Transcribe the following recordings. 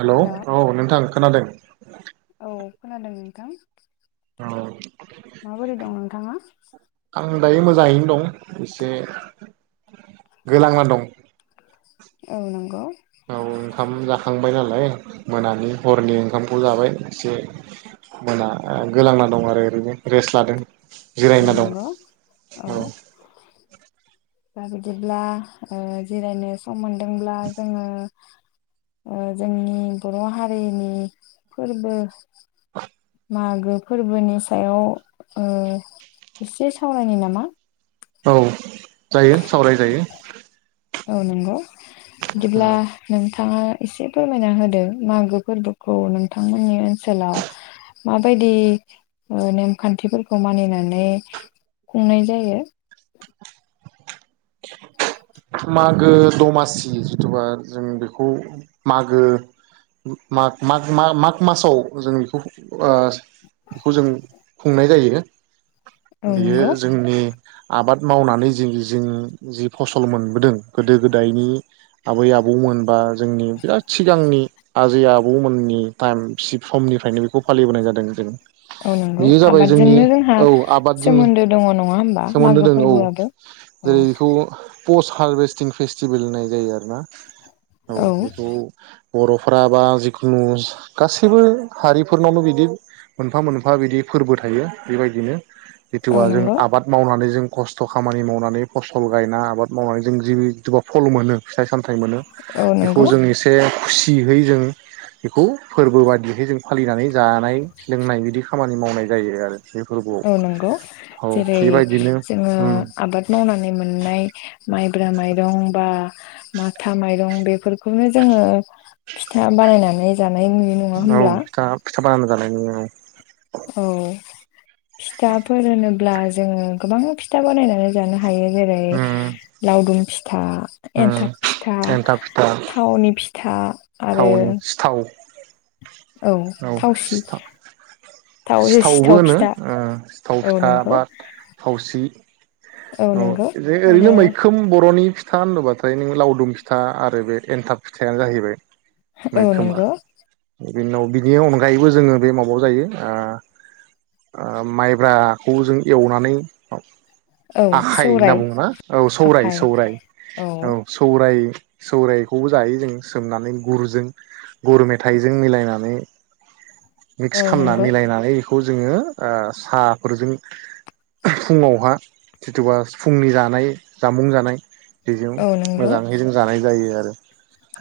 हेल' औ नोंथां खोनादों। खोनादों नोंथां? औ माबोरै दं नोंथाङा आं दायो मोजाङैनो दं एसे गोलांना दं। औ नंगौ। बाय नालाय मोनानि हरनि ओंखामखौ जाबाय एसे मोना गोलांना दं आरो ओरैनो रेस्ट लादों। औ जिरायना दं नंगौ औ। दा बिदिब्ला ओ जिरायनो सम मोन दोंब्ला जोङो ओ जोंनि बर' हारिनि फोरबो मागो फोरबोनि सायाव ओ एसे सावरायनायनि नामा? औ। जायो सावराय जायो। औ नंगौ। दिब्ला नोंथा थाङा एसे फोरमायना होदों मागो फोरबोखौ नोंथांमोननि ओनसोलाव माबायदि ओ नेमखान्थिफोरखौ मानिनानै खुंनाय जायो? मागो दमासि जिथुबा जों बेखौ मागो माग-माग-माग-माग- मासाव जोङो बिखौ ओ बिखौ जों खुंनाय जायो। औ बेयो नंगौ जोंनि आबाद मावनानै जि जों जि फस सल मोनबोदों गोदो गोदायनि आबै आबौमोनबा जोंनि बिराद सिगांनि आजै आ आबौमोननि टाइम सिब समनिफ्रायनो बेखौ फालिबोनाय जादों जों। औ नंगौ बेयो जाबाय जोंनि आबादजोंनो जोंहा औ आबादजों सोमोन्दो दङ नङा होमबा सोमोन्दो मागो दं औ फोरबोआबो औ। जेरै बेखौ पस्ट हार्भेस्टिं फेस्टिभेल होननाय जायो आरोना। औ बेखौ बर'फ्रा बा जिखुनु गासैबो हारिफोरनावनो बिदि मोनफा मोनफा बिदि फोरबो थायो बेबायदिनो। औ जिथुबा जों नंगौ आबाद मावनानै जों खस्थ' खामानि मावनानै फसल गायना आबाद मावनाय जों जिहेथुबा फल मोनो फिथाइ साम थाय मोनो औ बेखौ नंगौ जों एसे खुसिहै जोङो बेखौ फोरबो बादिहै जों फालिनानै जानाय लोंनाय बिदि खामानि खामानि मावनाय जायो आरो। बे फोरबोआव औ नंगौ औ जेरै बेबायदिनो जोङो उम आबाद मावनानै मोननाय माइब्रा माइरं बा माथा माइरं बेफोरखौनो जोङो फिथा बानायनानै जा नाय नुयो नङा होब्ला। साबानो जानायाय [unintelligible] औ फिथाफोर होनोब्ला जोङो गोबां फिथा बानायनानै जानो हायो जेरै उम लावदुम फिथा उम एन्थाब फिथा एन्थाब फिथा थावनि फिथा आरो थावनि सिथाव [inaudible] औ सिथाव थाव सिथावबो सिथाव होनो फिथा ओ सिथाव औ फिथा नंगौ बा थावसि औ नंगौ जे आरो ओरैनो मैखोम बर'नि फिथा होनोबाथाय नों लावदुम फिथा आरो बे एन्थाब फिथाइानो जाहैबाय औ नोंगौ बिना उनाव बेनि अनगायैबो जोङो बे माबाव जायो ओ ओ माइब्राखौ जों एवनानै औ आखाइ होनना सौराय बुङो ना औ सौराय आखाइ सौराय औ सौराय सौरायखौबो जायो जों सोमनानै गुरजों गुर मेथाइजों मिलायनानै मिक्स औ खामना नंगौ मिलायनानै खौ जोङो ओ साफोरजों फुङावहा जिथुबा फुंनि जानाय जामुं जानाय बेजों औ नंगौ मोजाङै जों जानाय जायो आरो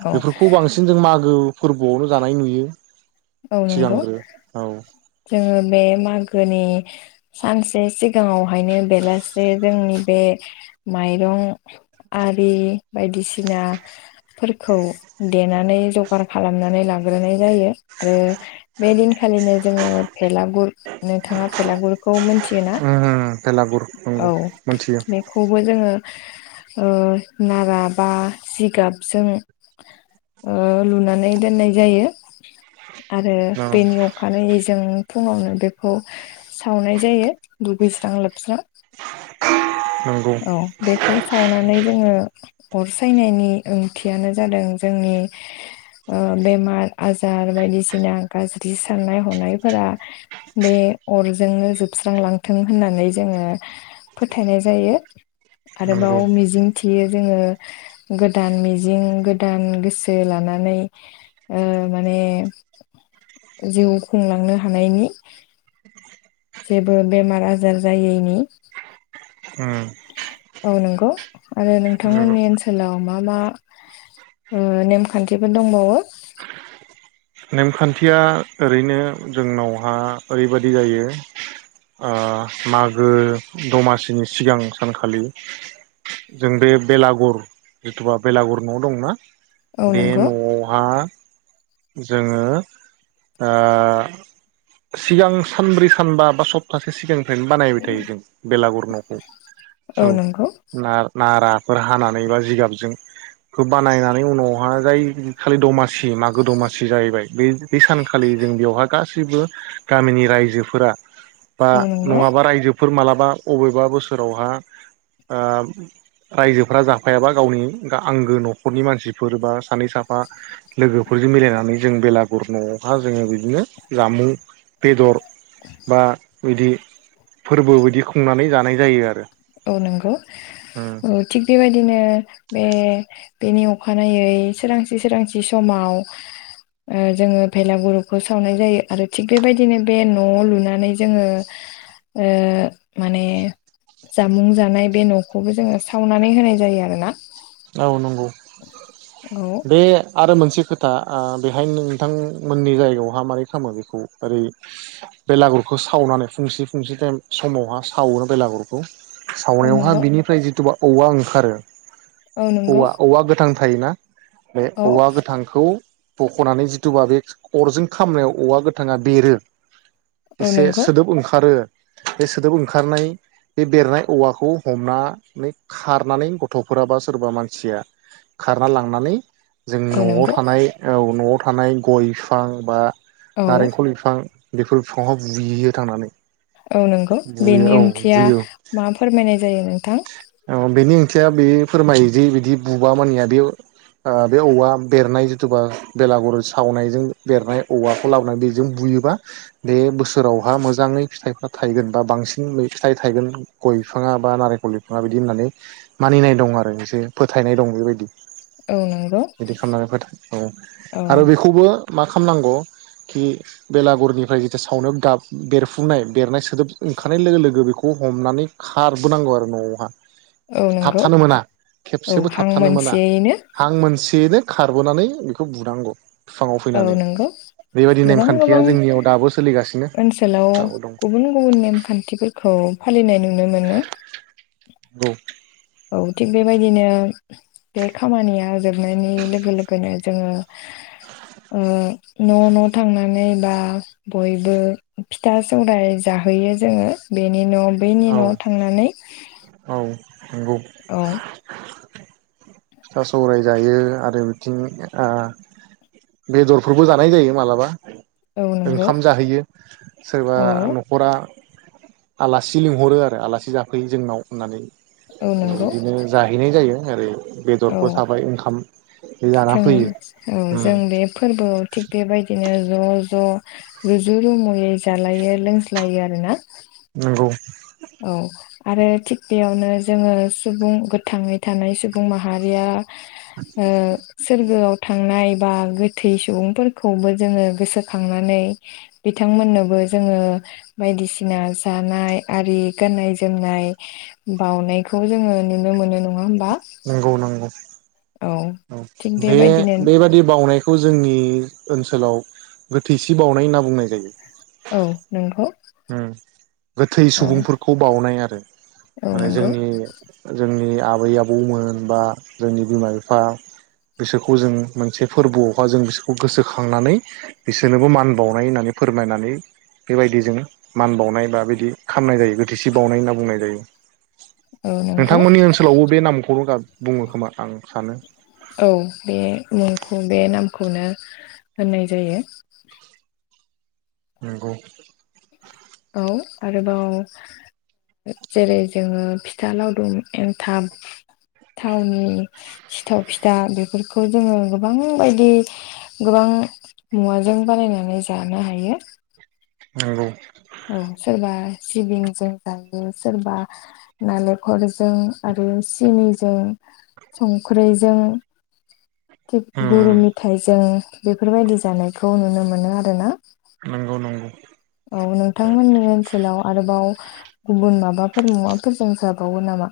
औ बेफोरखौ बांसिन जों मागो फोरबो आवल जानाय नुयो। औ नोंगौ सिगांग्रो औ जोङो बे मा गोनि सानसे सिगाङाव हायनो बेलासे जोंनि बे माइरं आरि बायदि सिना फोरखौ देनानै जगार खालामनानै लाग्रोनाय जायो। आरो बे दिनखालिनो जोङो भेलागुर नोंथाङा भेलागुरखौ मोनथियो ना? बेलागुर नंगौ औ मोनथियो बेखौबो जोङो ओ नारा बा जिगाबजों ओ लुनानै दोननाय जायो। आरो औ बेनि अखानायै जों फुङावनो बेखौ सावनाय जायो दुगैस्रां लोबस्रां नंगौ औ बेखौ सावनानै जोङो अर सायनायनि ओंथियानो जादों जोंनि ओ बेमार आजार बायदिसिना गाज्रि साननाय हनायफोरा बे अरजोंनो जोबस्रांलांथों होननानै जोङो फोथायनाय जायो। नंगौ आरोबाव मिजिं थियो जोङो गोदान मिजिं गोदान गोसो लानानै ओ माने जिउ खुंलांनो हानायनि जेबो बेमार आजार जायैनि औ नंगौ आरो नंगौ नोंथांमोननि ओनसोलाव मा मा ओ नेमखान्थिफोर दंबावो नेमखान्थिया ओरैनो जोंनावहा ओरैबादि जायो ओ मागो दमासिनि सिगां सानखालि जों बे बेलागुर जिथुबा बेलागुर न दंना औ बे नंगौ नआवहा जोङो ओ सिगां सानब्रै सानबा बा सप्तासे सिगां फ्रायनो बानायबाय थायो जों बेलागुर नखौ औ जों नंगौ ना-नाराफोर हानानै एबा जिगाबजों खो बानायनानै उनावहाय जाय खालि दमासि मागो दमासि सि जाहैबाय बे बे सानखालि जों बेयावहाय गासै गासिबो गामिनि रायजोफोरा बा औ नंगौ नङाबा रायजोफोर मालाबा बबेबा बोसोरावहा ओ रायजोफोरा जाफायाबा गावनि आंगो नखरनि मानसिफोर बा सानै साफा लोगोफोरजों मिलायनानै जों बेलागुर नआवहा जोङो बिदिनो जामुं बेदर बा बिदि फोरबो बिदि खुंनानै जानाय जायो आरो औ नंगौ उम ओ थिग बेबायदिनो बे बेनि अखानायै सोरांसि सोरांसि समाव ओ जोङो बेलागुरुखौ सावनाय जायो आरो थिग बेबायदिनो बे न लुनानै जोङो ओ माने जामुं जानाय बे नखौबो जोङो सावनानै होनाय जायो आरो ना । [inaudible] औ आरो मोनसे खोथा ओ बेहाय नोंथांमोननि जायगायावहा मारै खालामो बेखौ ओरै बेलागुरखौ सावनानै फुंसि फुंसि टाइम समावहा सावो बेलागुरखौ । औ नंगौ सावनायावहाय बिनिफ्राय जिथुुबा औवा ओंखारो औ नंगौ औवा औवा गोथां थायोना बे औ औवा गोथांखौ बखनानै जिथुबा बे अरजों खामनायाव औवा गोथाङा बेरो । औ एसे नंगौ सोदोब ओंखारो बे सोदोब ओंखारनाय बे बेरनाय औवाखौ हमनानै खारनानै गथफोराबा सोरबा मानसिया खारना लांनानै जों औ नआव नंगौ थानाय औ नआव थानाय गय बिफां बा औ नारेंखल बिफां बेफोर बिफांहाव बुहैयो थांनानै । औ नंगौ बेनि ओंथिया मा फोरमायनाय जायो नों औ बेनि थिया बे फोरमायोदि बिदि बुबा मानिया बे बे औवा बेरनाय जिथुबा बेलागुर सावनायजों बेरनाय औवाखौ लाबोनानै बेजों बुयोबा बे बोसोरावहा मोजाङै फिथाइफ्रा थायगोन बा बांसिन फिथाइ थायगोन गय बिफाङा बा नारें खल बिफांआ बिदि होननानै मानिनाय दं आरो एसे फोथायनाय दं बेबायदि औ नंगौ । बिदि खालामनानै फोथा औ औ आरो बेखौबो मा खा खालामनांगौ खि बेलागुरनिफ्राय जिथु सावनायाव गाब बेरफुनाय बेरनाय सोदोब ओंखारनाय लोगो लोगो बेखौ हमनानै खारबोनांगौ आरो । न'हा । औ नंगौ थाबथानो मोना औ खेबसेबो हां थाबथानो मोना मोनसेयैनो हां मोनसेयैनो खारबोनानै बेखौ बुनांगौ बिफाङाव औ फैनानै नंगौ बेबायदि गोबां नेमखान्थिया गोबां जोंनियाव दाबो सोलिगासिनो ओनसोलाव दाबो दं गुबुन गुबुन नेमखान्थिफोरखौ फालिनाय नुनो मोनो । औ औ थिग बेबायदिनो बे खामानिया जोबनायनि लोगो लोगोनो जोङो ओ न' न' थांनानै बा बयबो फिथा सौराय जाहैयो जोङो बेनि न' बैनि औ न'आव थांनानै । औ नंगौ फिथा सौराय जायो आरो बिथिं ओ बेदरफोरबो जानाय जायो मालाबा औ । नंगौ ओंखाम जाहैयो सोरबा औ नखरा आलासि लिंहरो आरो आलासि जाफैयो जोंनाव होननानै । औ नंगौ बिदिनो जाहैनाय जायो ओै बेदरखौ थाबाय ओंखाम जाना थों फैयो औ उम जों बे फोरबोआव थिग बेबायदिनो ज' ज' रुजु रुमुयै जालायो लोंज्लायो आरोना । नंगौ आरो थिग बेयावनो जोङो सुबुं गोथाङै थानाय सुबुं माहारिया ओ सोरगोआव थांनाय बा गोथै सुबुंफोरखौबो जोङो गोसोखांनानै बिथांमोननोबो जोङो बायदिसिना जानाय आरि गाननाय जोमनाय बाउनायखौ जोङो नुनो मोनो नङा होन नंगौ नंगौ थिग बे बेबायदिनो बेबादि बावनायख खौ जोंनि ओनसोलाव गोथैसि बाउनाय होनना बुंनाय जायो । औ नोंथ' उम गोथै सुबुंफोरखौ बाउनाय आरो औ माने नंगौ जोंनि जोंनि आब आबै आबौमोन बा जोंनि बिमा बिफा बिसोरखौ जों मोनसे फोरबोआवहाय जों बिसोरखौ गोसोखांनानै बिसोरनोबो मान बावनाय होननानै फोरमायनानै बेबायदि जों मान बावनाय बा बिदि खालामनाय जायो गोथैसि बावनाय होनना बुंनाय जायो । औ नंगौ नोंथांमोननि ओनसोलावबो बे नामखौनो गाब बुङो खोमा आं सानो औ बे मुं बे नामखौनो होननाय जायो । नंगौ औ आरोबाव जेरै जोङो फिथा लावदुम, एन्थाब, थावनि सिथाव, फिथा बेफोरखौ जोङो गोबां बायदि गोबां मुवाजों बानायनानै जानो हायो। नंगौ। औ सोरबा सिबिंजों जायो, सोरबा नालेंखरजों आरो सिनिजों संख्रैजों थिग गुरु उम मेथाइ जों बेफोरबायदि जानायखौ नुनो मोनो आरो ना। नंगौ नंगौ औ नोंथांमोननि ओनसोलाव आरोबाव गुबुन माबाफोर मुवाफोर जों जाबावो नामा?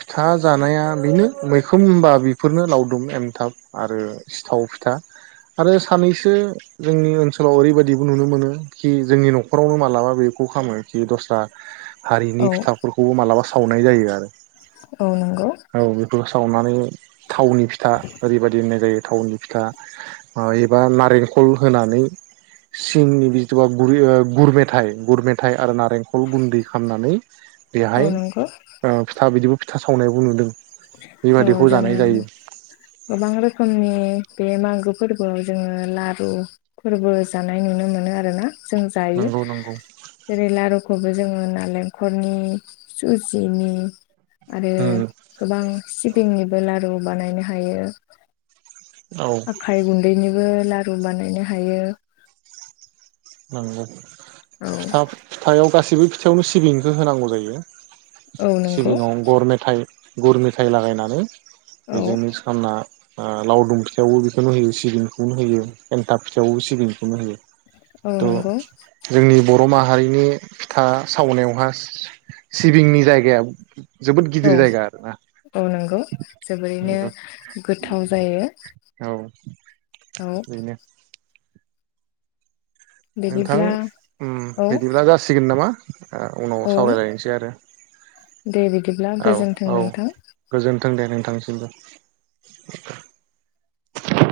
फिथा जानाया बेनो मैखोम होनबा बेफोरनो लावदुम एमथाब आरो सिथाव फिथा आरो सानैसो जोंनि ओनसोलाव ओरैबायदिबो नुनो मोनो खि जोंनि नखरावनो मालाबा बेखौ खालामो खि दस्रा औ हारिनि फिथाफोरखौ मालाबा सावनाय जायो आरो औ नंगौ औ बेखौ सावना मायो थावनि फिथा ओरैबायदि होननाय जायो थावनि फिथा ओ एबा नारेंखल होनानै सिंनि बिथबा गुरै गुर मेथाइ गुर मेथाइ आरो नारेंखल गुन्दै खालामनानै औ बेहाय नंगौ ओ बिदिबो फिथा सावनायबो नुदों। औ बेबादिखौ जानाय जोंङो जायो गोबां रोखोमनि बे मागो फोरबोआव जोंङो लारु फोरबो जानाय नुनो मोनो आरो ना? जों जायो। नंगौ नंगौ जेरै लारु खौबो जोंङो नालेंखलनि, सुजिनि आरो गोबां सिबिंनिबो लारु बानायनो हायो। औ आखाय गुन्दैनि बो लारु बानायनो हायो। नोंगौ औ फिथा-फिथायाव गासैबो फिथायावनो सिबिंखौ हो-होनांगौ जायो। औ नंगौ सिबिंङाव गर मेथाइ गुर मेथायाइ लागायनानै औ बेजोंनो मिक्स खालामना आ लावदुम फिथायावबो बेखौनो होयो सिबिंखौनो होयो एन्थाब फिथायाइबो सिबिंखौनो होयो। औ त नंगौ जोंनि बर र' माहारिनि फिथा सावनायावहा सि-सिबिंनि जायगाया जोबोद औ गिदिर जायगा आरोना औ नंगौ जोबोरैनो गोथाव जायो। औ औ बेनो नोंथां बिदिब्ला औ बिदिब्ला जासिगोन नामा? उनाव औ सावरायलायनोसै आरो दे बिदिब्ला औ गोजोन्थों औ नोंथां। गोजोन थों दे नोंथांनोसिमबो।